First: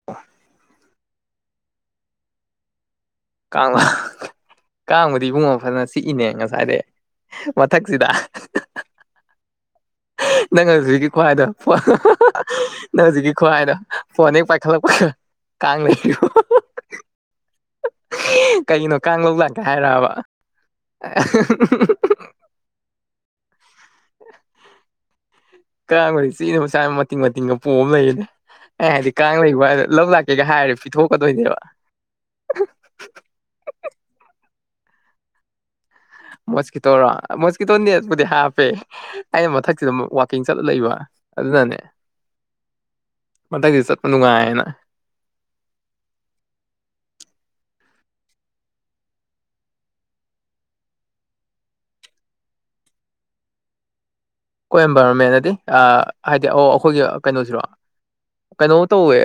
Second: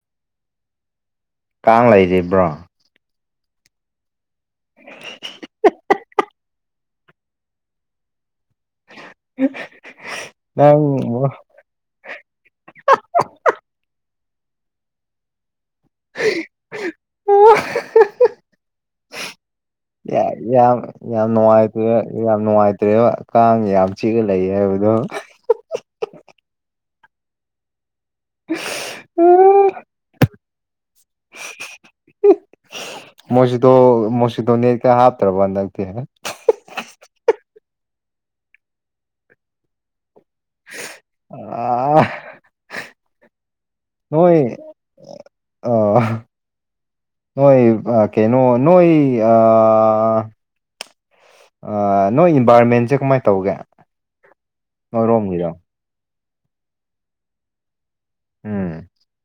[unintelligible] ꯀꯥꯡ ꯂꯩꯔꯤꯕ꯭ꯔꯣ ꯀꯥꯡ ꯀꯥꯡꯕꯨꯗꯤ ꯏꯕꯨꯡꯉꯣ ꯐꯅ ꯆꯤꯛꯏꯅꯦ ꯉꯁꯥꯏꯗꯩ ꯃꯊꯛꯁꯤꯗ [unintelligible] ꯅꯪ ꯍꯧꯖꯤꯛꯒꯤ ꯈ꯭ꯋꯥꯏꯗꯣ ꯐꯣꯟ ꯍꯥ ꯍꯥ ꯍꯥ ꯍꯥ ꯍꯥ ꯅꯪ ꯍꯧꯖꯤꯛꯀꯤ ꯈꯨꯍꯥꯏꯗꯣ ꯐꯣꯟ ꯍꯦꯛ ꯄꯥꯏꯈꯠꯂꯛꯄꯒ ꯀꯥꯡꯅꯩ [unintelligible] ꯀꯩꯒꯤꯅꯣ ꯀꯥꯡ ꯂꯧ ꯂꯥꯛ ꯌꯥ ꯌꯥꯝ ꯌꯥꯝ ꯅꯨꯡꯉꯥꯏꯇꯤꯌꯦ ꯌꯥꯝ ꯅꯨꯡꯉꯥꯏꯇ꯭ꯔꯦꯕ ꯀꯥꯡ ꯌꯥꯝ ꯆꯤꯛꯑ ꯂꯩ ꯍꯥꯏꯕꯗꯣ ꯀꯥꯡ [unintelligible] ꯆꯤꯛꯑꯦꯅ [unintelligible] ꯃꯇꯤꯡ ꯃꯇꯤꯡꯒ ꯄꯣꯝꯃ ꯂꯩꯌꯦꯅꯦ ꯑꯦ ꯍꯥꯏꯗꯤ ꯀꯥꯡ ꯂꯩꯕ [unintelligible] ꯂꯧꯕ ꯂꯥꯛ ꯀꯩꯒ ꯍꯥꯏꯔ ꯄꯤꯊꯣꯛꯀꯗꯣꯏꯅꯦꯕ ꯃꯣꯏꯁꯤꯗꯣ ꯃꯣꯏꯁꯀꯤꯗꯣ ꯅꯠꯀꯥ ꯍꯥꯞꯇ꯭ꯔꯕ ꯍꯟꯗꯛꯇꯤ ꯃꯣꯁꯀꯤꯇꯣꯔꯣ ꯃꯣꯁꯀꯤꯇꯣ ꯅꯦꯠꯄꯨꯗꯤ ꯍꯥꯞꯄꯦ ꯑꯩꯅ ꯃꯊꯛꯁꯤꯗ ꯗꯨꯝ ꯋꯥꯠ ꯀꯤꯡ ꯆꯠꯂ ꯂꯩꯏꯕ ꯑꯗꯨꯅꯅꯦ ꯑꯥ ꯃꯊꯛꯇ ꯆꯠ ꯃꯣꯏ ꯑ ꯅꯣꯏ‌ ꯀꯩꯅꯣ ꯅꯣꯏ‌ ꯑ ꯅꯣꯏ ꯏꯟꯚꯥꯏꯔꯣꯟꯃꯦꯟꯁꯦ ꯀꯃꯥꯏꯅ ꯇꯧꯒꯦ ꯅꯣꯏꯔꯣꯝꯒꯤꯗꯣ ꯀꯣꯏꯝꯕꯥꯢꯔꯝꯃꯦꯟꯅꯗꯤ ꯑꯥ ꯍꯥꯏꯗꯤ ꯑꯣ ꯑꯈꯣꯏꯒꯤ ꯀꯩꯅꯣꯁꯤꯔꯣ ꯀꯩꯅꯣ ꯎꯝ ꯇꯧꯋꯦ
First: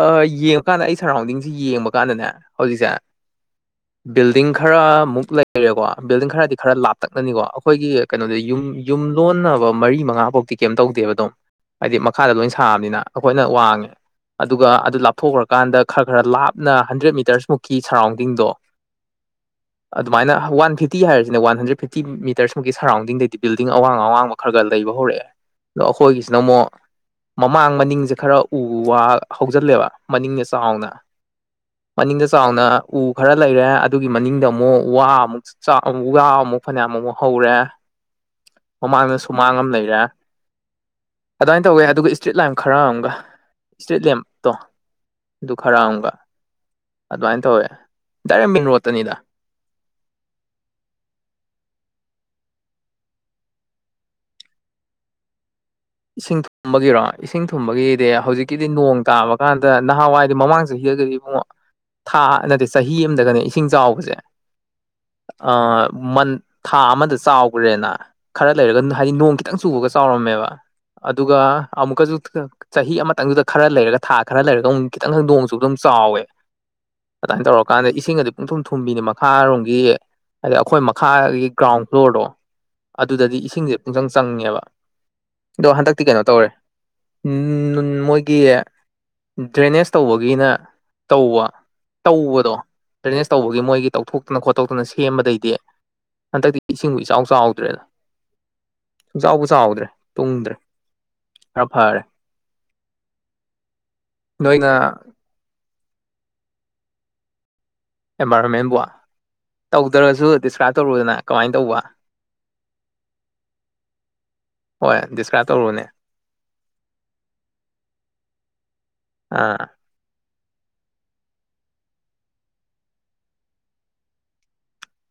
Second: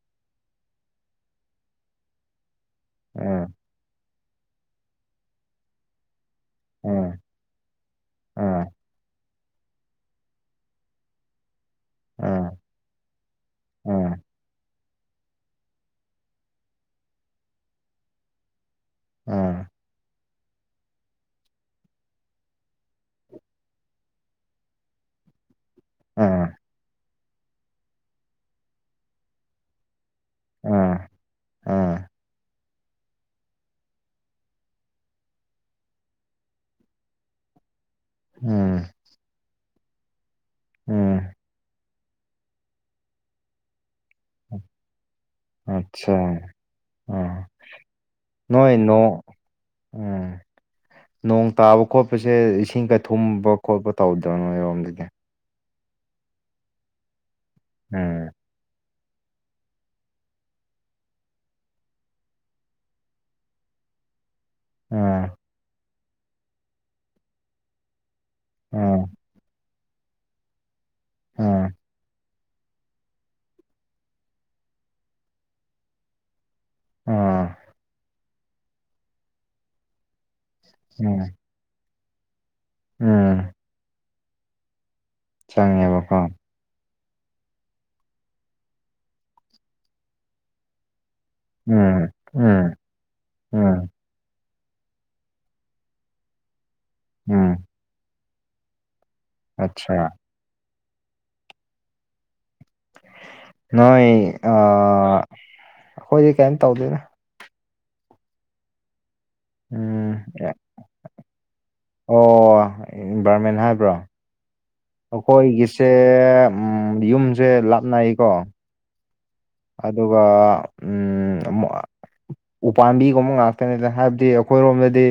ꯑꯥ ꯌꯦꯡꯕꯀꯥꯟꯗ ꯑꯩ ꯁꯔꯔꯥꯎꯟꯗꯤꯡꯖꯤ ꯌꯦꯡꯕ ꯀꯥꯟꯗꯅꯦ ꯍꯧꯖꯤꯛꯁꯦ ꯎꯝ ꯕꯤꯜꯗꯤꯡ ꯈꯔꯃꯨꯛ ꯂꯩꯔꯦꯀꯣ ꯕꯤꯜꯗꯤꯡ ꯈꯔ ꯈꯔ ꯎꯝ ꯂꯥꯞꯇꯛꯅꯅꯤꯀꯣ ꯑꯩꯈꯣꯏꯒꯤ ꯀꯩꯅꯣꯗ ꯌꯨꯝ ꯎꯝ ꯌꯨꯝ ꯂꯣꯟꯅꯕ ꯃꯔꯤ ꯃꯉꯥꯐꯧꯗꯤ‌ ꯀꯦꯝ ꯇꯧꯗꯦꯕ ꯑꯗꯨꯝ ꯍꯥꯏꯗꯤ ꯃꯈꯥꯗ ꯂꯣꯏꯟ ꯎꯝ ꯁꯥꯕꯅꯤꯅ ꯑꯩꯈꯣꯏꯅ ꯋꯥꯡꯉꯦ ꯎꯝ ꯑꯗꯨꯒ ꯑꯗꯨ ꯂꯥꯞ ꯊꯣꯛꯈ꯭ꯔꯀꯥꯟꯗ ꯈꯔ ꯈꯔ ꯂꯥꯞꯅ ꯍꯟꯗ꯭ꯔꯦꯗ ꯃꯤꯇꯔꯁ ꯃꯨꯛꯀꯤ ꯁꯔꯥꯎꯟꯗꯤꯡꯗꯣ ꯎꯝ ꯁꯨꯃꯥꯏꯅ ꯋꯥꯟ ꯐꯤꯞꯇꯤ ꯍꯥꯏꯔꯤꯁꯤꯅꯦ ꯋꯥꯟ ꯍꯟꯗ꯭ꯔꯦꯗ ꯐꯤꯞꯇꯤ ꯃꯤꯇꯔꯁ ꯃꯨꯛꯀꯤ ꯁꯔꯥꯎꯟꯡꯗꯤꯡꯗꯩ ꯕꯤꯜꯗꯤꯡ ꯑꯌꯥꯡ ꯑꯋꯥꯥꯡꯕ ꯈꯔ ꯈꯔ ꯂꯩꯕ ꯍꯧꯔꯛꯑꯦ ꯑꯗꯣ ꯎꯝ ꯑꯩꯈꯣꯏꯒꯤꯁꯤꯅ ꯑꯃꯨꯛ ꯃꯃꯥꯡ ꯃꯅꯤꯡꯁꯦ ꯈꯔ ꯎ ꯋꯥ ꯍꯧꯖꯤꯜꯂꯦꯕ ꯃꯅꯤꯡꯗ ꯆꯥꯎꯅ ꯎꯝ ꯎꯝ ꯃꯅꯤꯡꯗ ꯆꯥꯎꯅ ꯎ ꯈꯔ ꯂꯩꯔꯦ ꯑꯗꯨꯒꯤ ꯃꯅꯤꯡꯗ ꯑꯃꯨꯛ ꯋꯥ ꯑꯃꯨꯛ ꯆꯥꯛ ꯋꯥ ꯑꯃꯨꯛ ꯐꯅꯌꯥꯝ ꯑꯃꯨꯛ ꯍꯧꯔꯦ ꯎꯝ ꯃꯃꯥꯡꯗ ꯁꯨꯃꯥꯡ ꯑꯃ ꯂꯩꯔꯦ ꯎꯝ ꯑꯗꯨꯃꯥꯏꯅ ꯇꯧꯋꯦ ꯑꯗꯨꯒ ꯏꯁꯇ꯭ꯔꯤꯠ ꯂꯦꯝ ꯈꯔ ꯑꯃꯒ ꯏꯁꯇ꯭ꯔꯤꯠ ꯂꯦꯝꯞꯇꯣ ꯑꯗꯨ ꯈꯔ ꯑꯃꯒ ꯑꯠꯆꯥ ꯑꯗꯨꯃꯥꯏꯅ ꯑꯥ ꯇꯧꯋꯦ ꯗꯥꯏꯔꯦꯛ ꯃꯦꯟ ꯅꯣꯏ ꯔꯣꯗꯠꯇꯅꯤꯗ ꯅꯣꯡ ꯎꯝ ꯅꯣꯡ ꯇꯥꯕ ꯈꯣꯠꯄꯁꯦ ꯏꯁꯤꯡ ꯀ ꯊꯨꯝꯕ ꯈꯣꯠꯄ ꯇꯧꯗꯕꯅꯣ ꯅꯣꯏꯔꯣꯝꯗꯒꯤ ꯏꯁꯤꯡ ꯊꯨꯝꯕꯒꯤꯔꯣ ꯏꯁꯤꯡ ꯊꯨꯝꯕꯒꯤꯗꯤ ꯎꯝ ꯍꯧꯖꯤꯛ ꯒꯤꯗꯤ ꯅꯣꯡ ꯇꯥꯕ ꯀꯥꯟꯗ ꯅꯍꯥꯟꯋꯥꯏꯗꯤ ꯃꯃꯥꯡ ꯆꯍꯤ ꯍꯔꯒꯗꯤ ꯏꯕꯨꯡꯉꯣ ꯊꯥ ꯅꯠꯇꯦ ꯆꯍꯤ ꯑꯃꯗꯒꯅꯦ ꯏꯁꯤꯡ ꯆꯥꯎꯕꯁꯦ ꯎꯝ ꯑ ꯃꯟꯠ ꯊꯥ ꯑꯃꯗ ꯆꯥꯎꯈ꯭ꯔꯦꯅ ꯈꯔ ꯂꯩꯔꯒ ꯎꯝ ꯍꯥꯏꯗꯤ ꯅꯣꯡ ꯈꯤꯇꯪ ꯆꯨꯕꯒ ꯆꯥꯎꯔꯝꯃꯦꯕ ꯑꯗꯨꯒ ꯎꯝ ꯑꯃꯨꯛꯀꯁꯨ ꯆꯍꯤ ꯑꯃꯇꯪꯗꯨꯗ ꯈꯔ ꯂꯩꯔꯒ ꯊꯥ ꯈꯔ ꯂꯩꯔꯒ ꯑꯃꯨꯛ ꯈꯤꯇꯪꯪ ꯅꯣꯡꯁꯨꯕ ꯑꯗꯨꯗ ꯆꯥꯎꯋꯦ ꯑꯗꯨꯃꯥꯏꯅ ꯎꯝ ꯇꯧꯔꯀꯥꯟꯗ ꯏꯁꯤꯡ ꯒꯗꯤ ꯄꯨꯡꯊꯨꯝ ꯊꯨꯝꯕꯤꯅꯤ ꯃꯈꯥꯔꯣꯝꯒꯤ ꯍꯥꯏꯗꯤ ꯑꯩꯈꯣꯏ ꯎꯝ ꯃꯈꯥꯒꯤ ꯒ꯭ꯔꯥꯎꯟ ꯐ꯭ꯂꯣꯔꯗꯣ ꯑꯗꯨꯗꯗꯤ ꯎꯝ ꯏꯁꯤꯡꯁꯦ ꯄꯨꯡꯁꯪ ꯆꯪꯉꯦꯕ ꯑꯗꯣ ꯍꯟꯗꯛꯇꯤ ꯆꯪꯉꯦꯕꯀꯣ ꯀꯩꯅꯣ ꯇꯧꯔꯦ ꯃꯣꯏꯒꯤ ꯗ꯭ꯔꯦꯅꯦꯖ ꯇꯧꯕꯒꯤꯅ ꯇꯧꯕ ꯎꯝ ꯇꯧꯕꯗꯣ ꯎꯝ ꯗꯔꯦꯅꯦꯁ ꯇꯧꯕꯒꯤ ꯃꯣꯏꯒꯤ ꯎꯝ ꯇꯧꯊꯣꯛꯇꯅ ꯈꯣꯠꯇꯣꯛꯇꯅ ꯁꯦꯝꯕꯗꯩꯗꯤ ꯍꯟꯗꯛꯇꯤ ꯏꯁꯤꯡꯕꯨ ꯏꯆꯥꯎ ꯎꯝ ꯆꯥꯎꯗ꯭ꯔꯦꯅ ꯁꯨꯡ ꯆꯥꯎꯥꯕꯨ ꯆꯥꯎꯗ꯭ꯔꯦ ꯑꯠꯆꯥ ꯇꯨꯡꯗ꯭ꯔꯦ ꯈꯔ ꯐꯔꯦ ꯅꯣꯏ ꯅꯣꯏꯅ ꯑꯩꯈꯣꯏꯗꯤ ꯀꯩꯝ ꯇꯧꯗꯦꯗ ꯑꯦꯟꯚꯥꯏꯔꯣꯟꯃꯦꯟꯕꯨ ꯎꯝ ꯇꯧꯗ꯭ꯔꯁꯨ ꯗꯤꯁꯀ꯭ꯔꯥꯏꯞ ꯇꯧꯔꯨꯗꯅ ꯀꯃꯥꯏꯅ ꯇꯧꯕ ꯑꯣ ꯏꯟꯚꯥꯏꯔꯣꯟꯃꯦꯟ ꯍꯥꯏꯕ꯭ꯔꯣ ꯍꯣꯏ ꯗꯤꯁꯀ꯭ꯔꯥꯏꯞ ꯇꯧꯔꯨꯅꯦ ꯑꯩꯈꯣꯏꯒꯤꯁꯦ ꯌꯨꯝꯁꯦ ꯂꯥꯞꯅꯏꯀꯣ ꯑꯥ ꯑꯗꯨꯒ ꯎꯝ ꯑꯃꯨꯛ ꯎꯄꯥꯝꯕꯤꯒꯨꯝꯕ ꯉꯥꯛꯇꯅꯤꯗ ꯍꯥꯏꯕꯗꯤ ꯑꯩꯈꯣꯏꯔꯣꯝꯗꯗꯤ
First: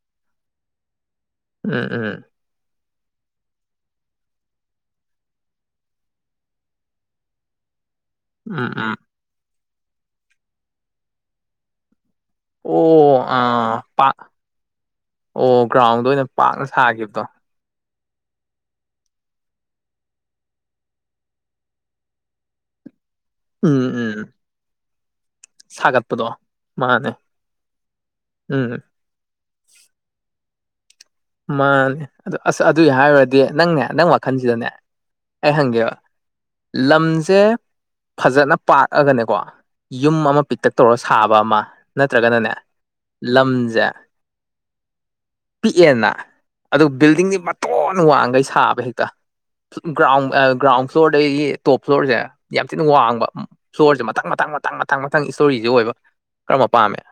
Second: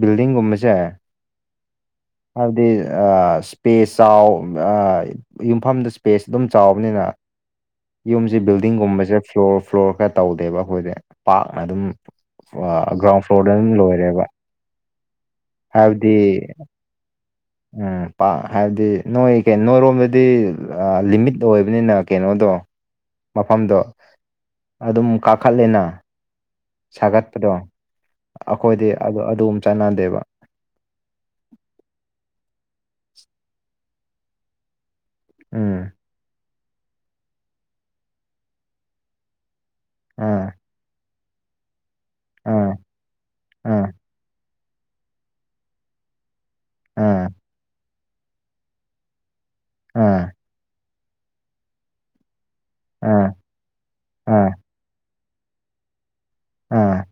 ꯕꯤꯜꯗꯤꯡꯒꯨꯝꯕꯁꯦ ꯎꯝ ꯎꯝ ꯍꯥꯏꯕꯗꯤ ꯁ꯭ꯄꯦꯁ ꯆꯥꯎ ꯑ ꯌꯨꯝꯐꯝꯗ ꯁ꯭ꯄꯦꯁ ꯑꯗꯨꯝ ꯆꯥꯎꯕꯅꯤꯅ ꯌꯨꯝꯁꯦ ꯎꯝ ꯎꯝ ꯕꯤꯜꯗꯤꯡꯒꯨꯝꯕꯁꯦ ꯐ꯭ꯂꯣꯔ ꯐ꯭ꯂꯣꯔ ꯈꯔ ꯇꯧꯗꯦꯕ ꯑꯩꯈꯣꯏꯁꯦ ꯄꯥꯛꯅ ꯑꯗꯨꯝ ꯑꯣ ꯒ꯭ꯔꯥꯎꯟ ꯐ꯭ꯂꯣꯔꯗ ꯑꯗꯨꯝ ꯑꯥ ꯄꯥꯛ ꯂꯣꯏꯔꯦꯕ ꯍꯥꯏꯕꯗꯤ ꯍꯥꯈꯤꯕꯗꯣ ꯎꯝ ꯄ ꯍꯥꯏꯕꯗꯤ ꯅꯣꯏ ꯅꯣꯏꯔꯣꯝꯗꯗꯤ ꯂꯤꯃꯤꯠ ꯑꯣꯏꯕꯅꯤꯅ ꯀꯩꯅꯣꯗꯣ ꯃꯐꯝꯗꯣ ꯎꯝ ꯎꯝ ꯑꯗꯨꯝ ꯀꯥꯈꯠꯂꯦꯅ ꯁꯥꯒꯠꯄꯗꯣ ꯃꯥꯅꯦ ꯁꯥꯒꯠꯄꯗꯣ ꯎꯝ ꯑꯩꯈꯣꯏꯗꯤ ꯑꯗꯨ ꯑꯗꯨꯝ ꯆꯠꯅꯗꯦꯕ ꯃꯥꯅꯦ ꯑꯗꯨ ꯑꯁ ꯑꯗꯨꯒꯤ ꯍꯥꯏꯔꯨꯔꯗꯤ ꯅꯪꯅꯦ ꯅꯪ ꯋꯥꯈꯜꯁꯤꯗꯅꯦ ꯑꯩ ꯎꯝ ꯍꯪꯒꯦꯕ ꯂꯝꯁꯦ ꯐꯖꯅ ꯄꯥꯛꯑꯒꯅꯦꯀꯣ ꯌꯨꯝ ꯑꯃ ꯑꯥ ꯄꯤꯛꯇꯛ ꯇꯧꯔꯁ ꯂꯥꯕ ꯑꯃ ꯅꯠꯇ꯭ꯔꯒꯅꯅꯦ ꯑꯥ ꯑꯥ ꯂꯝꯁꯦ ꯄꯤꯛꯑꯦꯅ ꯑꯗꯨ ꯑꯥ ꯕꯤꯜꯗꯤꯡꯗꯤ ꯃꯇꯣꯟ ꯋꯥꯡꯈꯩ ꯁꯥꯕ ꯍꯦꯛꯇ ꯒ꯭ꯔꯥꯎꯟ ꯑꯥ ꯒ꯭ꯔꯥꯎꯟ ꯐ꯭ꯂꯣꯔꯗꯒꯤ ꯇꯣꯞ ꯐ꯭ꯂꯣꯔꯁꯦ ꯌꯥꯝ ꯊꯤꯅ ꯑꯥ ꯋꯥꯡꯕ ꯏꯁꯇꯣꯔꯁꯦ ꯃꯊꯪ ꯑꯥ ꯃꯊꯪ ꯃꯊꯪ ꯃꯊꯪ ꯃꯊꯪ ꯏꯁꯇꯣꯔꯤꯁꯦ ꯑꯣꯏꯕ ꯀꯔꯝꯕ ꯄꯥꯝꯃꯦ ꯑꯥ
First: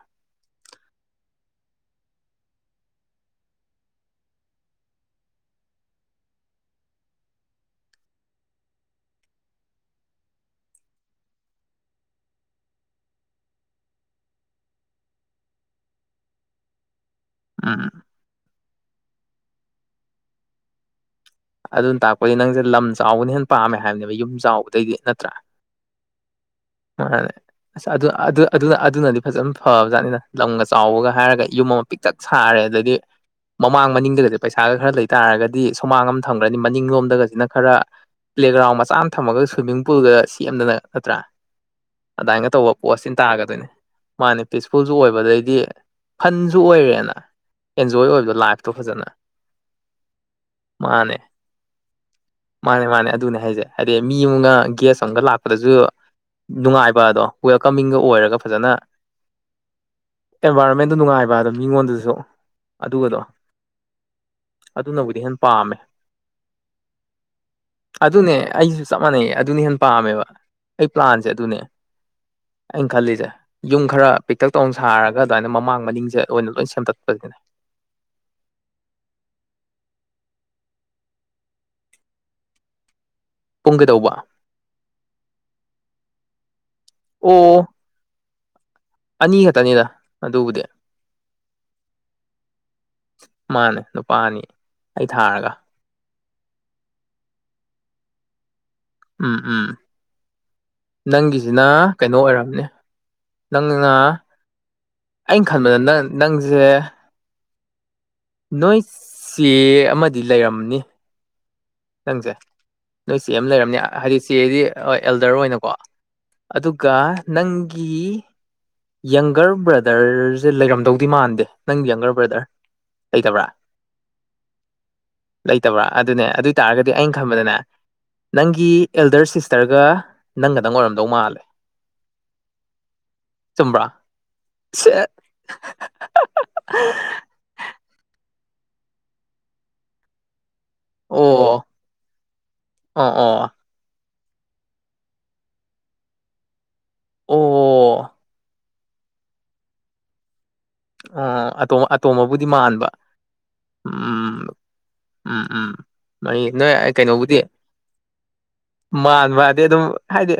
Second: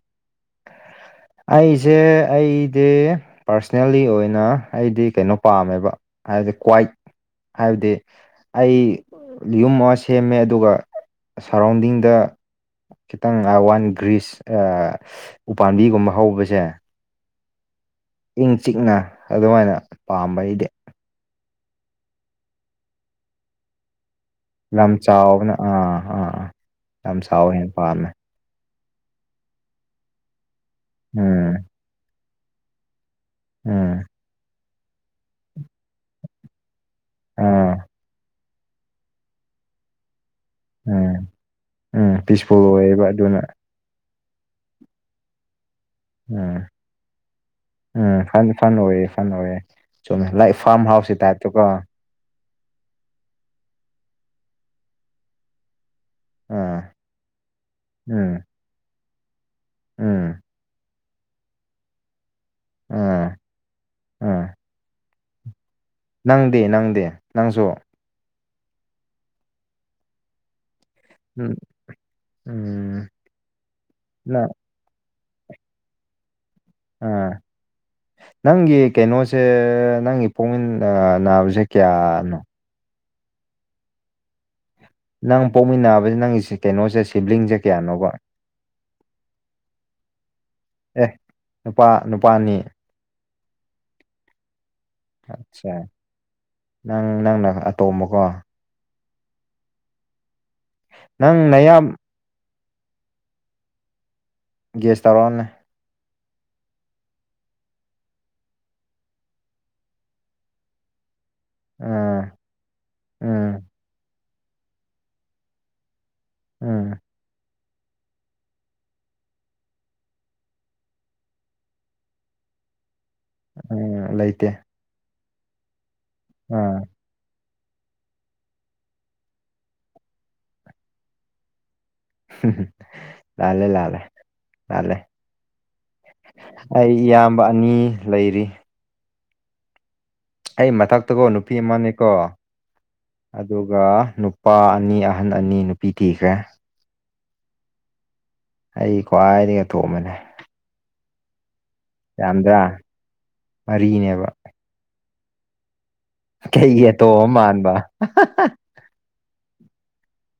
ꯑꯩꯁꯦ ꯑꯩꯗꯤ ꯄꯥꯔꯁꯅꯦꯜꯂꯤ ꯑꯣꯏꯅ ꯑꯩꯗꯤ ꯀꯩꯅꯣ ꯄꯥꯝꯃꯦꯕ ꯍꯥꯏꯕꯗꯤ ꯀ꯭ꯋꯥꯏ ꯍꯥꯏꯕꯗꯤ ꯑꯩ ꯌꯨꯝ ꯑꯃ ꯁꯦꯝꯃꯦ ꯑꯗꯨꯒ ꯁꯔꯥꯎꯟꯗꯤꯡꯗ ꯈꯤꯇꯪ ꯋꯥꯟ ꯒ꯭ꯔꯤꯁ ꯎꯄꯥꯝꯕꯤꯒꯨꯝꯕ ꯍꯧꯕꯁꯦ ꯑꯥ ꯏꯪ ꯆꯤꯛꯅ ꯑꯗꯨꯃꯥꯏꯅ ꯄꯥꯝꯕꯩꯗꯤ ꯑꯗꯨꯅ ꯇꯥꯛꯄꯗꯤ ꯅꯪꯁꯦ ꯂꯝ ꯆꯥꯎꯕꯅ ꯍꯦꯟꯅ ꯄꯥꯝꯃꯦ ꯍꯥꯏꯕꯅꯦꯕ ꯌꯨꯝ ꯂꯝ ꯆꯥꯎꯕꯗꯩꯗꯤ ꯅꯠꯇ꯭ꯔꯥ ꯆꯥꯎꯕꯅ ꯑꯥ ꯑꯥ ꯌꯥꯝ ꯃꯥꯅꯦ ꯆꯥꯎꯋꯦ ꯍꯦꯟꯅ ꯑꯗꯨ ꯄꯥꯝꯃꯦ ꯑꯗꯨ ꯑꯗꯨꯅ ꯑꯗꯨꯅꯗꯤ ꯐꯖꯅ ꯐꯕꯖꯥꯠꯅꯤꯗ ꯂꯝꯒ ꯆꯥꯎꯕꯒ ꯍꯥꯏꯔꯒ ꯎꯝ ꯌꯨꯝ ꯑꯃ ꯄꯤꯛꯇꯛ ꯁꯥꯔꯦ ꯑꯗꯒꯤ ꯃꯃꯥꯡ ꯎꯝ ꯃꯅꯤꯡꯗꯒꯗꯤ ꯄꯩꯁꯥꯒ ꯈꯔ ꯂꯩ ꯇꯥꯔꯒꯗꯤ ꯁꯨꯃꯥꯡ ꯑꯝ ꯊꯝꯈ꯭ꯔꯅꯤ ꯃꯅꯤꯡꯂꯣꯝꯗꯒꯁꯤꯅ ꯈꯔ ꯑꯥ ꯄ꯭ꯂꯦꯒ꯭ꯔꯥꯎꯟ ꯃꯆꯥ ꯑꯃ ꯊꯝꯃꯒ ꯁ꯭ꯋꯤꯝꯃꯤꯡ ꯄꯨꯜꯒ ꯁꯦꯝꯗꯅ ꯅꯠꯇ꯭ꯔꯥ ꯎꯝ ꯎꯝ ꯑꯗꯨꯃꯥꯏꯟꯒ ꯄꯤꯁꯐꯨꯜ ꯇꯧꯕ ꯑꯣꯏꯌꯦꯕ ꯄꯣꯁꯀꯁꯤ ꯑꯗꯨꯅ ꯇꯥꯒꯗꯣꯏꯅꯤ ꯃꯥꯅꯦ ꯄꯤꯁꯐꯨꯜꯁꯨ ꯑꯣꯏꯕ ꯑꯗꯩꯗꯤ ꯎꯝ ꯐꯟꯁꯨ ꯑꯣꯏꯔꯦꯅ ꯑꯦꯟꯖꯣꯏ ꯎꯝ ꯑꯣꯏꯕꯗꯣ ꯐꯟ ꯂꯥꯏꯐꯇꯣ ꯐꯟ ꯐꯖꯅ [unintelligible] ꯆꯨꯝꯃꯦ ꯂꯥꯏ ꯐꯥꯝ ꯍꯥꯎꯁꯀꯤ ꯃꯥꯅꯦ ꯇꯥꯏꯞꯇꯀꯣ ꯃꯥꯅꯦ ꯃꯥꯅꯦ ꯑꯗꯨꯅꯦ ꯍꯥꯏꯁꯦ ꯍꯥꯏꯗꯤ ꯃꯤ ꯑꯃꯛꯒ ꯒꯦꯁ ꯑꯝꯒ ꯂꯥꯛꯄꯗꯁꯨ ꯅꯨꯡꯉꯥꯏꯕꯗꯣ ꯋꯦꯜꯀꯝꯃꯤꯡꯒ ꯑꯣꯏꯔꯒ ꯎꯝ ꯐꯖꯅ ꯎꯝ ꯑꯦꯟꯚꯥꯏꯔꯣꯟꯃꯦꯟꯗꯨ ꯅꯨꯡꯉꯥꯏꯕ ꯑꯗꯣ ꯃꯤꯉꯣꯟꯗꯁꯨ ꯑꯗꯨꯒꯗꯣ ꯎꯝ ꯎꯝ ꯑꯗꯨꯅꯕꯨꯗꯤ ꯍꯦꯟ ꯄꯥꯝꯃꯦ ꯅꯪꯗꯤ ꯅꯪꯗꯤ ꯅꯪꯁꯨ ꯑꯗꯨꯅꯦ ꯑꯩꯁꯨ ꯆꯞ ꯃꯥꯟꯅꯩꯌꯦ ꯑꯗꯨꯅ ꯍꯦꯟꯅ ꯄꯥꯝꯃꯦꯕ ꯑꯩ ꯄ꯭ꯂꯥꯟꯁꯦ ꯎꯝ ꯑꯗꯨꯅꯦ ꯑꯩꯅ ꯎꯝ ꯈꯜꯂꯤꯁꯦ ꯌꯨꯝ ꯈꯔ ꯅꯪ ꯄꯤꯛꯇꯛ ꯇꯧ ꯁꯥꯔꯒ ꯑꯗꯨꯃꯥꯏꯅ ꯃꯃꯥꯡ ꯃꯅꯤꯡꯁꯦ ꯑꯣꯏꯅ ꯂꯣꯏ ꯑꯥ ꯁꯦꯝꯗꯠꯄꯁꯤꯅꯦ ꯅꯪꯒꯤ ꯀꯩꯅꯣꯁꯦ ꯅꯪꯒꯤ ꯄꯣꯛꯃꯤꯟ ꯅꯥꯕꯁꯦ ꯀꯌꯥꯅꯣ ꯄꯨꯡ ꯀꯩꯗꯧꯕ ꯅꯪ ꯄꯣꯛꯃꯤꯟꯅꯕꯁꯤ ꯅꯪ ꯀꯩꯅꯣꯁꯦ ꯁꯤꯕ꯭ꯂꯤꯡꯁꯦ ꯑꯣ ꯀꯌꯥꯅꯣꯕ ꯑꯅꯤ ꯈꯛꯇꯅꯤꯗ ꯑꯗꯨꯕꯨꯗꯤ ꯑꯦ ꯅꯨꯄꯥ ꯅꯨꯄꯥ ꯑꯅꯤ ꯃꯥꯅꯦ ꯅꯨꯄꯥꯅꯤ ꯑꯠꯆꯥ ꯅꯪ ꯅꯪꯅ ꯑꯇꯣꯝꯕꯀꯣ ꯎꯝ ꯎꯝ ꯅꯪ ꯅꯪꯒꯤꯁꯤꯅ ꯅꯌꯥꯝ ꯀꯩꯅꯣ ꯑꯣꯏꯔꯝꯅꯤ ꯅꯪꯅ ꯒꯦꯁ ꯇꯧꯔꯛꯑꯣꯅꯦ ꯑꯩꯅ ꯈꯟꯕꯗ ꯅꯪ ꯅꯪꯁꯦ ꯅꯣꯏ ꯆꯦ ꯑꯃꯗꯤ ꯂꯩꯔꯝꯅꯤ ꯑꯥ ꯅꯪꯁꯦ ꯅꯣꯏ ꯆꯦ ꯑꯃ ꯎꯝ ꯂꯩꯔꯝꯅꯦ ꯍꯥꯏꯗꯤ ꯆꯦꯗꯤ ꯑꯦꯜꯗꯔ ꯑꯣꯏꯅꯀꯣ ꯎꯝ ꯑꯗꯨꯒ ꯅꯪꯒꯤ ꯌꯪꯒꯔ ꯕ꯭ꯔꯗꯔꯁꯦ ꯂꯩꯔꯝꯗꯧꯗꯤ ꯃꯥꯟꯗꯦ ꯅꯪ ꯌꯪꯒꯔ ꯕ꯭ꯔꯗꯔ ꯂꯩꯇꯕ꯭ꯔꯥ ꯎꯝ ꯂꯩꯇꯦ ꯂꯩꯇꯕ꯭ꯔꯥ ꯑꯗꯨꯅꯦ ꯑꯗꯨ ꯑꯣꯏ ꯑꯥ ꯇꯥꯔꯒꯗꯤ ꯑꯩꯅ ꯈꯟꯕꯗꯅꯦ ꯅꯪꯒꯤ ꯑꯦꯜꯗꯔ ꯁꯤꯁꯇꯔꯒ ꯅꯪꯒꯗꯪ ꯑꯣꯏꯔꯝꯗꯧ ꯃꯥꯜꯂꯦ ꯂꯥꯜꯂꯦ ꯆꯨꯝꯕ꯭ꯔꯥ ꯂꯥꯜꯂꯦ ꯂꯥꯜꯂꯦ ꯁꯦ [unintelligible] ꯑꯩ ꯏꯌꯥꯝꯕ ꯑꯅꯤ ꯂꯩꯔꯤ ꯑꯩ ꯃꯊꯛꯇꯀꯣ ꯑꯣ ꯅꯨꯄꯤ ꯑꯃꯅꯦꯀꯣ ꯑꯗꯨ ꯑꯣ ꯑꯣ ꯑꯗꯨꯒ ꯅꯨꯄꯥ ꯑꯅꯤ ꯑꯍꯟ ꯑꯅꯤ ꯅꯨꯄꯤ ꯊꯤꯈ꯭ꯔꯦ ꯑꯣ ꯑꯩ ꯈ꯭ꯋꯥꯏꯗꯒꯤ ꯑꯇꯣꯝꯕꯅꯦ ꯑꯣ ꯑꯇꯣꯝ ꯑꯇꯣꯝꯕꯕꯨꯗꯤ ꯌꯥꯝꯗ꯭ꯔꯥ ꯃꯥꯟꯕ ꯃꯔꯤꯅꯦꯕ ꯎꯝ ꯎꯝ ꯎꯝ ꯅꯣꯏ ꯀꯩꯒꯤ ꯅꯣꯏ ꯑꯇꯣꯝ ꯀꯩꯅꯣꯕꯨꯗꯤ ꯃꯟꯕ ꯃꯥꯟꯕꯗꯤ ꯑꯗꯨꯝ ꯍꯥꯏꯗꯤ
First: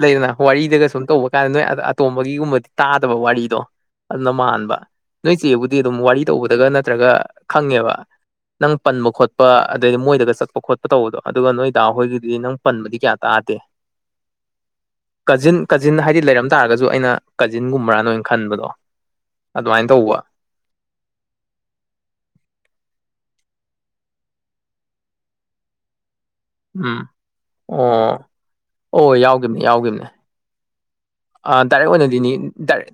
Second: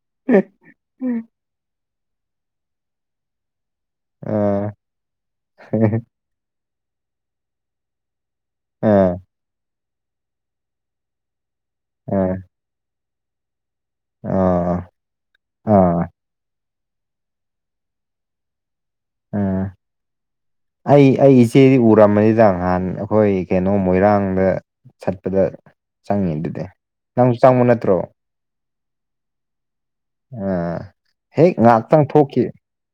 ꯂꯩꯗꯅ ꯋꯥꯔꯤꯗꯒ ꯁꯨꯝ ꯇꯧꯕ ꯀꯥꯟꯗ ꯅꯣꯏ [unintelligible] ꯇꯣꯝꯕꯒꯤꯒꯨꯝꯕꯗꯤ ꯇꯥꯗꯕ ꯋꯥꯔꯤꯗꯣ ꯑꯗꯨꯅ ꯑꯥ ꯃꯥꯟꯕ ꯅꯣꯏ ꯆꯦꯕꯨꯗꯤ ꯑꯗꯨꯝ ꯋꯥꯔꯤ ꯇꯧꯕꯗꯒ ꯅꯠꯇ꯭ꯔꯒ ꯈꯪꯉꯦꯕ ꯅꯪ ꯄꯟꯕ ꯑꯥ ꯈꯣꯠꯄ ꯑꯗꯩꯗꯤ ꯃꯣꯏꯗꯒ ꯆꯠꯄ ꯈꯣꯠ ꯇꯧꯕꯗꯣ ꯑꯗꯨꯒ ꯅꯣꯏꯗ ꯑꯥ ꯍꯣꯏꯒꯤꯗꯤ ꯅꯪ ꯄꯟꯕꯗꯤ ꯀꯌꯥ ꯇꯥꯗꯦ ꯑꯥ ꯀꯖꯤꯟ ꯀꯖꯤꯟ ꯑꯥ ꯍꯥꯏꯗꯤ ꯂꯩꯔꯝ ꯇꯥꯔꯒꯁꯨ ꯑꯩꯅ ꯀꯖꯤꯟꯒꯨꯝꯕ꯭ꯔꯅ ꯈꯟꯕꯗꯣ ꯎꯝ ꯑꯗꯨꯃꯥꯏꯅ ꯇꯧꯕ ꯑꯩ ꯑꯩ ꯏꯆꯦꯗꯤ ꯎꯔꯝꯃꯅꯤꯗ ꯉꯥꯍꯟ ꯑꯩꯈꯣꯏ ꯀꯩꯅꯣ ꯃꯣꯏꯔꯥꯡꯗ ꯆꯠꯄꯗ ꯆꯪꯉꯦ ꯗꯨ ꯎꯝ ꯑꯣ ꯑꯣ ꯌꯥꯎꯈꯤꯝꯅꯦ ꯌꯥꯎꯈꯤꯝꯅꯦ [unintelligible] ꯑꯥ ꯗꯥꯏꯔꯦꯛ ꯉꯥꯏꯍꯥꯛꯇꯪ ꯑꯣꯏꯅꯗꯤꯅꯤ ꯊꯣꯛꯈꯤ ꯗꯥꯏꯔꯦꯛ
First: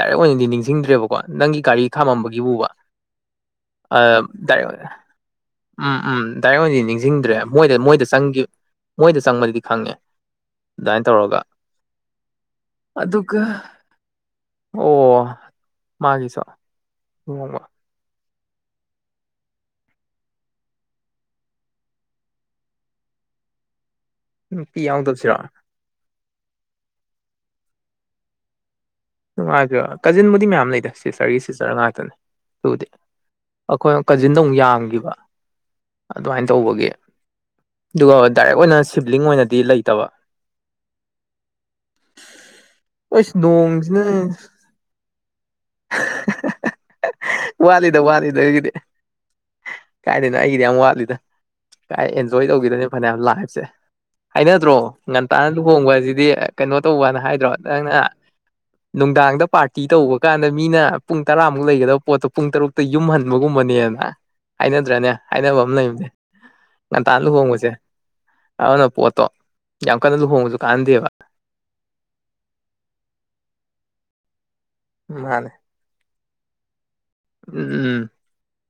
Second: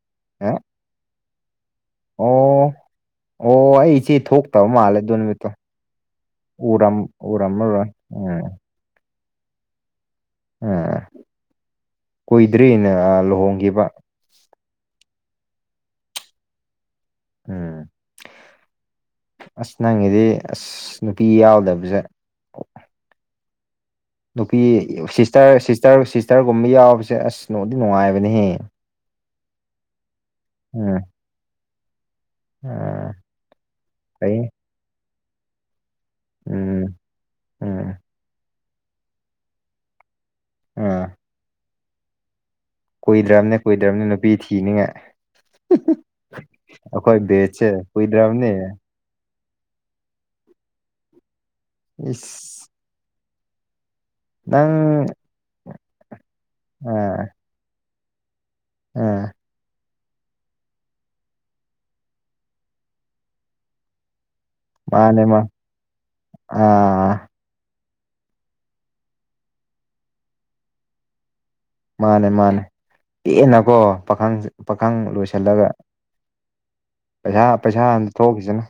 ꯗꯥꯏꯔꯦꯛ ꯑꯣꯏꯅꯗꯤ ꯅꯤꯡꯁꯤꯡꯗ꯭ꯔꯦꯕꯀꯣ ꯅꯪꯒꯤ ꯒꯥꯔꯤ ꯑꯣ ꯈꯥꯝꯃꯝꯕꯒꯤꯕꯨꯕ ꯑꯣ ꯑ ꯑꯩꯆꯦ ꯊꯣꯛꯇꯕ ꯗꯥꯏꯔꯦꯛ ꯃꯥꯜꯂꯦ ꯗꯣ ꯅꯨꯃꯤꯠꯇꯣ ꯎꯝ ꯎꯝ ꯗꯥꯏꯔꯦꯛ ꯑꯣꯏꯟꯗꯤ ꯎꯔꯝ ꯅꯤꯡꯁꯤꯡꯗ꯭ꯔꯦ ꯃꯣꯏꯗ ꯎꯔꯝꯃꯔꯣꯏ ꯃꯣꯏꯗ ꯆꯪꯈꯤꯕ ꯎꯝ ꯃꯣꯏꯗ ꯆꯪꯕꯗꯨꯗꯤ ꯈꯪꯉꯦ ꯗꯥꯏꯟ ꯎꯝ ꯇꯧꯔꯒ ꯀꯨꯏꯗ꯭ꯔꯤꯅ ꯑꯗꯨꯒ ꯂꯨꯍꯣꯡꯈꯤꯕ ꯑꯣ ꯃꯥꯒꯤꯁꯨꯣ [unintelligible] ꯎꯝ ꯑꯁ ꯅꯪꯒꯤꯗꯤ ꯑꯁ ꯅꯨꯄꯤ ꯌꯥꯎꯗꯕꯁꯦ ꯅꯨꯄꯤ ꯁꯤꯁꯇꯔ ꯁꯤꯁꯇꯔ ꯁꯤꯁꯇꯔꯒꯨꯝꯕ ꯌꯥꯎꯕꯁꯦ ꯑꯁ ꯅꯗꯤ ꯅꯨꯡꯉꯥꯏꯕꯅꯦꯍꯦ ꯅꯨꯡꯉꯥꯏꯇ ꯀꯥꯖꯤꯟꯕꯨꯗꯤ ꯃꯌꯥꯝ ꯂꯩꯗ ꯎꯝ ꯁꯤꯁꯇꯔꯒꯤ ꯁꯤꯁꯇꯔ ꯉꯥꯛꯇꯅꯦ ꯗꯨꯗꯤ ꯑꯥ ꯑꯩꯈꯣꯏ ꯀꯥꯖꯤꯟꯗ ꯐꯩ ꯃꯨꯛ ꯌꯥꯝꯈꯤꯕ ꯑꯗꯨꯃꯥꯏꯅ ꯎꯝ ꯇꯧꯕꯒꯤ ꯎꯝ ꯑꯗꯨꯒ ꯗꯥꯏꯔꯦꯛ ꯑꯣꯏꯅ ꯁꯤꯕ꯭ꯂꯤꯡ ꯑꯣꯏꯅꯗꯤ ꯂꯩꯇꯕ ꯎꯝ [unintelligible] ꯀꯨꯏ ꯗꯔ꯭ꯕꯅꯦ ꯀꯨꯏꯗ [unintelligible] ꯅꯣꯡꯁꯤꯅ ꯅꯨꯄꯤ ꯊꯤꯅꯤꯉꯥꯏ ꯑꯩꯈꯣꯏ ꯕꯦꯠꯁꯦ ꯀꯨꯏꯗ꯭ꯔꯕꯅꯦ ꯀꯥꯏꯗꯅꯣ ꯑꯩꯒꯤꯗꯤ ꯌꯥꯝ ꯋꯥꯠꯂꯤꯗ ꯀꯥꯏ ꯑꯦꯟꯖꯣꯏ ꯏꯁ ꯇꯧꯈꯤꯗꯣꯏꯅꯦ ꯐꯅꯌꯥꯝ ꯂꯥꯏꯐꯁꯦ ꯍꯥꯏꯅꯗ꯭ꯔꯣ ꯅꯪ ꯉꯟꯇꯥꯅ ꯂꯨꯍꯣꯡꯕ ꯍꯥꯏꯁꯤꯗꯤ ꯀꯩꯅꯣ ꯇꯧꯕꯅ ꯑꯥ ꯍꯥꯏꯗ꯭ꯔꯣ ꯅꯪꯅ ꯑꯥ ꯅꯨꯡꯗꯥꯡꯗ ꯄꯥꯔꯇꯤ ꯇꯧꯕ ꯀꯥꯟꯗ ꯃꯤꯅ ꯄꯨꯡ ꯇꯔꯥꯃꯨꯛ ꯂꯩꯒꯗꯕ ꯄꯣꯠꯇꯣ ꯄꯨꯡ ꯇꯔꯨꯛꯇ ꯌꯨꯝꯍꯟꯕꯒꯨꯝꯕꯅꯦꯅ ꯍꯥꯏꯅꯗ꯭ꯔꯅꯦ ꯃꯥꯅꯦ ꯃꯥ ꯍꯥꯏꯅꯕ ꯑꯃ ꯂꯩꯕꯅꯦ ꯑꯥ ꯉꯟꯇꯥ ꯂꯨꯍꯣꯡꯕꯁꯦ ꯑꯃꯅ ꯄꯣꯠꯇꯣ ꯌꯥꯝ ꯀꯟꯅ ꯂꯨꯍꯣꯡꯕꯁꯨ ꯀꯥꯟꯅꯗꯦꯕ ꯃꯥꯅꯦ ꯃꯥꯅꯦ ꯄꯦꯟꯅꯀꯣ ꯄꯥꯈꯪ ꯄꯥꯈꯪ ꯃꯥꯅꯦ ꯂꯣꯏꯁꯤꯜꯂꯒ ꯄꯩꯁꯥ ꯎꯝ ꯄꯩꯁꯥ ꯎꯝ ꯍꯟ ꯊꯣꯛꯈꯤꯁꯅꯨ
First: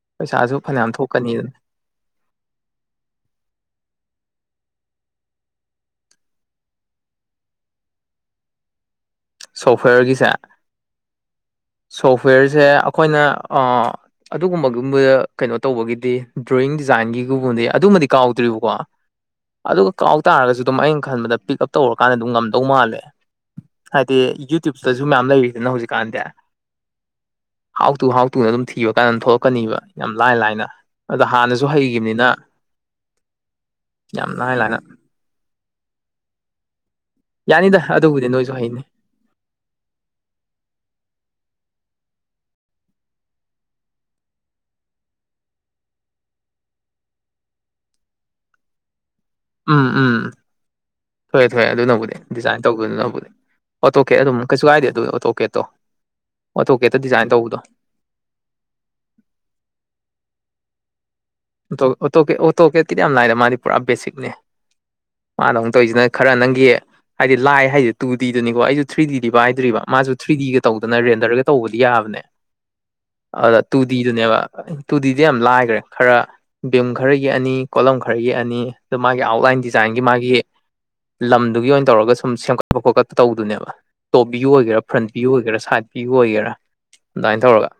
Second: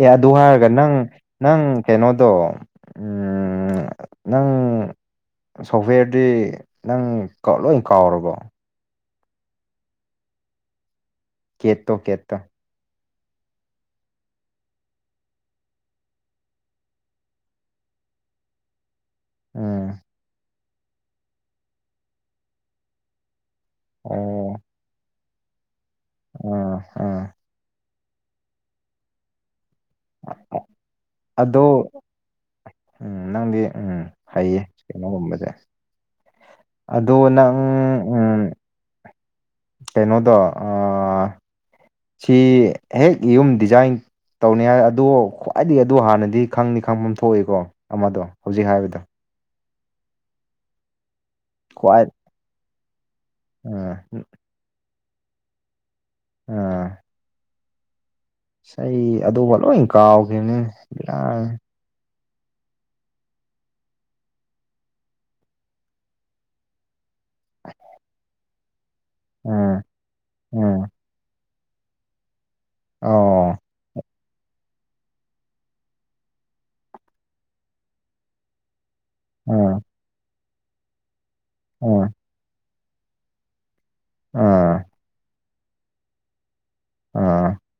ꯑꯦ ꯑꯗꯨ ꯄꯩꯁꯥꯁꯨ ꯍꯥꯏꯔꯒ ꯐꯅꯌꯥꯝ ꯅꯪ ꯊꯣꯛꯀꯅꯤꯗꯅ ꯅꯪ ꯍꯟ ꯀꯩꯅꯣꯗꯣ ꯎꯝ ꯅꯪ ꯁꯣꯐꯋꯦꯔꯗꯤ ꯅꯪ ꯀꯣ ꯂꯣꯏ ꯀꯥꯎꯔꯕꯣ ꯁꯣꯐꯋꯦꯌꯔꯒꯤꯁꯦ ꯀꯦꯠꯇꯣ ꯀꯦꯠꯇꯣ ꯁꯣꯐꯋꯦꯔꯁꯦ ꯑꯩꯈꯣꯏꯅ ꯑꯥ ꯑꯗꯨꯒꯨꯝꯕꯒꯨꯝꯕ ꯀꯩꯅꯣ ꯇꯧꯕꯒꯤꯗꯤ ꯗ꯭ꯔꯣꯋꯤꯡ ꯗꯤꯖꯥꯏꯟꯒꯤꯒꯨꯝꯕꯗꯤ ꯑꯗꯨꯃꯗꯤ ꯀꯥꯎꯗ꯭ꯔꯤꯕꯀꯣ ꯎꯝ ꯑꯗꯨꯒ ꯀꯥꯎ ꯇꯥꯔꯁꯨ ꯑꯗꯨꯝ ꯑꯩꯅ ꯈꯟꯕꯗ ꯄꯤꯛ ꯎꯞ ꯇꯧꯔꯀꯥꯟꯗ ꯗꯨꯝ ꯉꯝꯗꯧ ꯃꯥꯜꯂꯦ ꯍꯥꯏꯗꯤ ꯑꯣ ꯌꯨꯇ꯭ꯌꯨꯕꯇꯁꯨ ꯃꯌꯥꯝ ꯂꯩꯔꯤꯗꯅ ꯍꯧꯖꯤꯛꯀꯥꯟꯁꯦ ꯑꯥ ꯑꯥ ꯍꯥꯎ ꯇꯨ ꯍꯥꯎ ꯇꯨꯅ ꯑꯗꯨꯝ ꯊꯤꯕ ꯀꯥꯟ ꯊꯣꯛꯂꯛꯀꯅꯤꯕ ꯌꯥꯝ ꯂꯥꯏ ꯂꯥꯏꯅ ꯑꯗ ꯑꯗꯣ ꯍꯥꯟꯅꯁꯨ ꯍꯩꯈꯤꯕꯅꯤꯅ ꯎꯝ ꯅꯪꯗꯤ ꯎꯝ ꯌꯥꯝ ꯂꯥꯏ ꯍꯩꯌꯦ ꯂꯥꯏꯅ ꯀꯩꯅꯣꯒꯨꯝꯕꯗ ꯑꯗꯣ ꯅꯪ ꯌꯥꯅꯤꯗ ꯑꯗꯨꯕꯨꯗꯤ ꯅꯣꯏꯁꯨ ꯍꯩꯅꯤ ꯀꯩꯅꯣꯗꯣ ꯁꯤ ꯍꯦꯛ ꯌꯨꯝ ꯗꯤꯖꯥꯏꯟ ꯇꯧꯅꯤ ꯍꯥꯏ ꯑꯗꯣ ꯈ꯭ꯋꯥꯏꯗꯒꯤ ꯑꯗꯨ ꯍꯥꯟꯅꯗꯤ ꯈꯪꯗꯤ ꯈꯪꯐꯝ ꯊꯣꯛꯏꯀꯣ ꯑꯃꯗꯣ ꯍꯧꯖꯤꯛ ꯍꯥꯏꯕꯗꯣ ꯎꯝ ꯎꯝ ꯊꯣꯛꯑꯦ ꯊꯣꯛꯑꯦ ꯈ꯭ꯋꯥꯏ ꯑꯗꯨꯅꯕꯨꯗꯤ ꯗꯤꯖꯥꯏꯟ ꯇꯧꯕꯗꯧꯅꯗꯤ ꯑꯣ ꯑꯥ ꯇꯣꯛꯀꯦ ꯑꯗꯨꯝ ꯀꯩꯁꯨ ꯀꯥꯏꯗꯦ ꯑꯗꯨ ꯑꯣꯇꯣꯀꯦꯠꯇꯣ ꯑꯥ ꯑꯣꯇꯣꯀꯦꯠꯇ ꯗꯤꯖꯥꯏꯟ ꯇꯧꯕꯗꯣ ꯑꯩ ꯑꯗꯨꯒ ꯂꯣꯏ ꯀꯥꯎꯈ꯭ꯔꯤꯅꯤꯅꯦ ꯕꯦꯔꯥꯅꯤ ꯇꯣ ꯑꯣꯇꯣ ꯀꯤꯠꯗꯤ ꯌꯥꯝ ꯂꯥꯢ ꯃꯥꯗꯤ ꯄꯨꯔꯥ ꯕꯦꯁꯤꯛꯅꯦ ꯃꯥꯅ ꯑꯃꯨꯛ ꯇꯧꯔꯤꯁꯤꯅ ꯈꯔ ꯅꯪꯒꯤ ꯍꯥꯏꯗꯤ ꯂꯥꯏ ꯍꯥꯏꯁꯤ ꯇꯨꯗꯤꯗꯅꯤꯀꯣ ꯑꯩꯁꯨ ꯊ꯭ꯔꯤ ꯗꯤ ꯄꯥꯏꯗ꯭ꯔꯤꯕ ꯑꯥ ꯃꯥꯁꯨ ꯊ꯭ꯔꯤ ꯗꯤꯒ ꯑꯥ ꯇꯧꯗꯅ ꯔꯦꯟꯗꯔꯒ ꯇꯧꯕꯗꯤ ꯌꯥꯕꯅꯦ ꯑꯣ ꯑꯗꯨꯗ ꯇꯨ ꯗꯤꯗꯨꯅꯦꯕ ꯇꯨ ꯗꯤ ꯌꯥꯝ ꯂꯥꯏꯈ꯭ꯔꯦ ꯈꯔ ꯚꯤꯝ ꯈꯔꯒꯤ ꯑꯅꯤ ꯀꯣꯂꯝ ꯈꯔꯒꯤ ꯑꯅꯤ ꯑ ꯃꯥꯒꯤ ꯑꯥꯎꯠꯂꯥꯏꯟ ꯑꯥ ꯗꯤꯖꯥꯏꯟꯒꯤ ꯃꯥꯒꯤ ꯂꯝꯗꯨꯒꯤ ꯑꯣꯏꯅ ꯑꯥ ꯇꯧꯔꯒ ꯁꯨꯝ ꯁꯦꯝꯒꯠꯄ ꯈꯣꯠꯀꯠꯄ ꯇꯧꯕꯗꯨꯅꯦꯕ ꯇꯣꯞ ꯚꯌꯨ ꯑꯥ ꯑꯣꯏꯒꯦꯔꯥ ꯐ꯭ꯔꯟ ꯚꯌꯨꯒꯦꯔ ꯁꯥꯏꯠ ꯚꯌꯨ ꯑꯣꯏꯒꯦꯔꯥ ꯑꯗꯨꯃꯥꯏꯅ ꯑꯥ ꯇꯧꯔꯒ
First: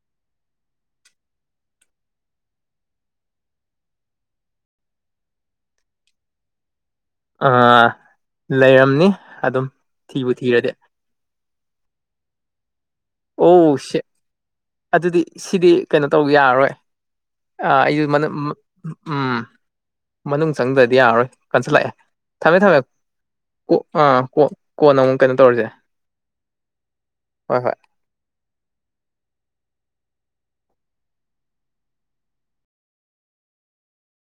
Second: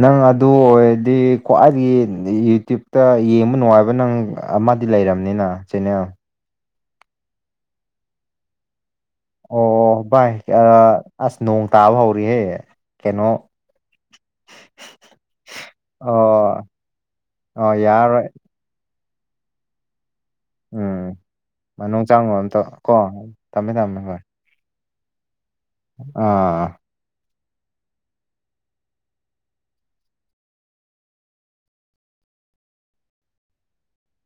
ꯅꯪ ꯑꯗꯨ ꯑꯣꯏꯔꯗꯤ ꯈ꯭ꯋꯥꯏꯗꯒꯤ ꯌꯨꯇ꯭ꯌꯨꯕꯇ ꯌꯦꯡꯕ ꯅꯨꯡꯉꯥꯏꯕ ꯅꯪ ꯑꯃꯗꯤ ꯂꯩꯔꯕꯅꯤꯅ ꯆꯦꯅꯦꯜ ꯑꯥ ꯂꯩꯔꯝꯅꯤ ꯑꯗꯨꯝ ꯑꯣ ꯊꯤꯕꯨ ꯚꯥꯏ ꯊꯤꯔꯗꯤ ꯑꯁ ꯅꯣꯡ ꯇꯥꯕ ꯍꯧꯔꯛꯑꯦ ꯑꯣ ꯁꯦꯠ ꯑꯗꯨꯗꯤ ꯁꯤꯗꯤ ꯀꯩꯅꯣ ꯇꯧꯕ ꯑꯣ ꯌꯥꯔꯔꯣꯏ ꯑꯣ ꯑꯩꯁꯨ ꯌꯥꯔꯔꯣꯏ ꯑꯝ ꯃꯅꯨꯡ ꯆꯪꯗ꯭ꯔꯗꯤ ꯎꯝ ꯌꯥꯔꯔꯣꯏ ꯀꯟꯁꯤꯜꯂꯛꯑꯦ ꯃꯅꯨꯡ ꯆꯪꯉꯣ ꯊꯝꯃꯦ ꯑꯝꯇ ꯊꯝꯃꯦ ꯀꯣ ꯊꯝꯃꯦ ꯀ ꯊꯝꯃꯦ ꯑꯥ ꯍꯣꯏ ꯀꯣꯛ ꯀꯣꯟꯅ ꯑꯃꯨꯛ ꯀꯩꯅꯣ ꯇꯧꯔꯁꯦ ꯑꯥ ꯍꯣꯏ ꯍꯣꯏ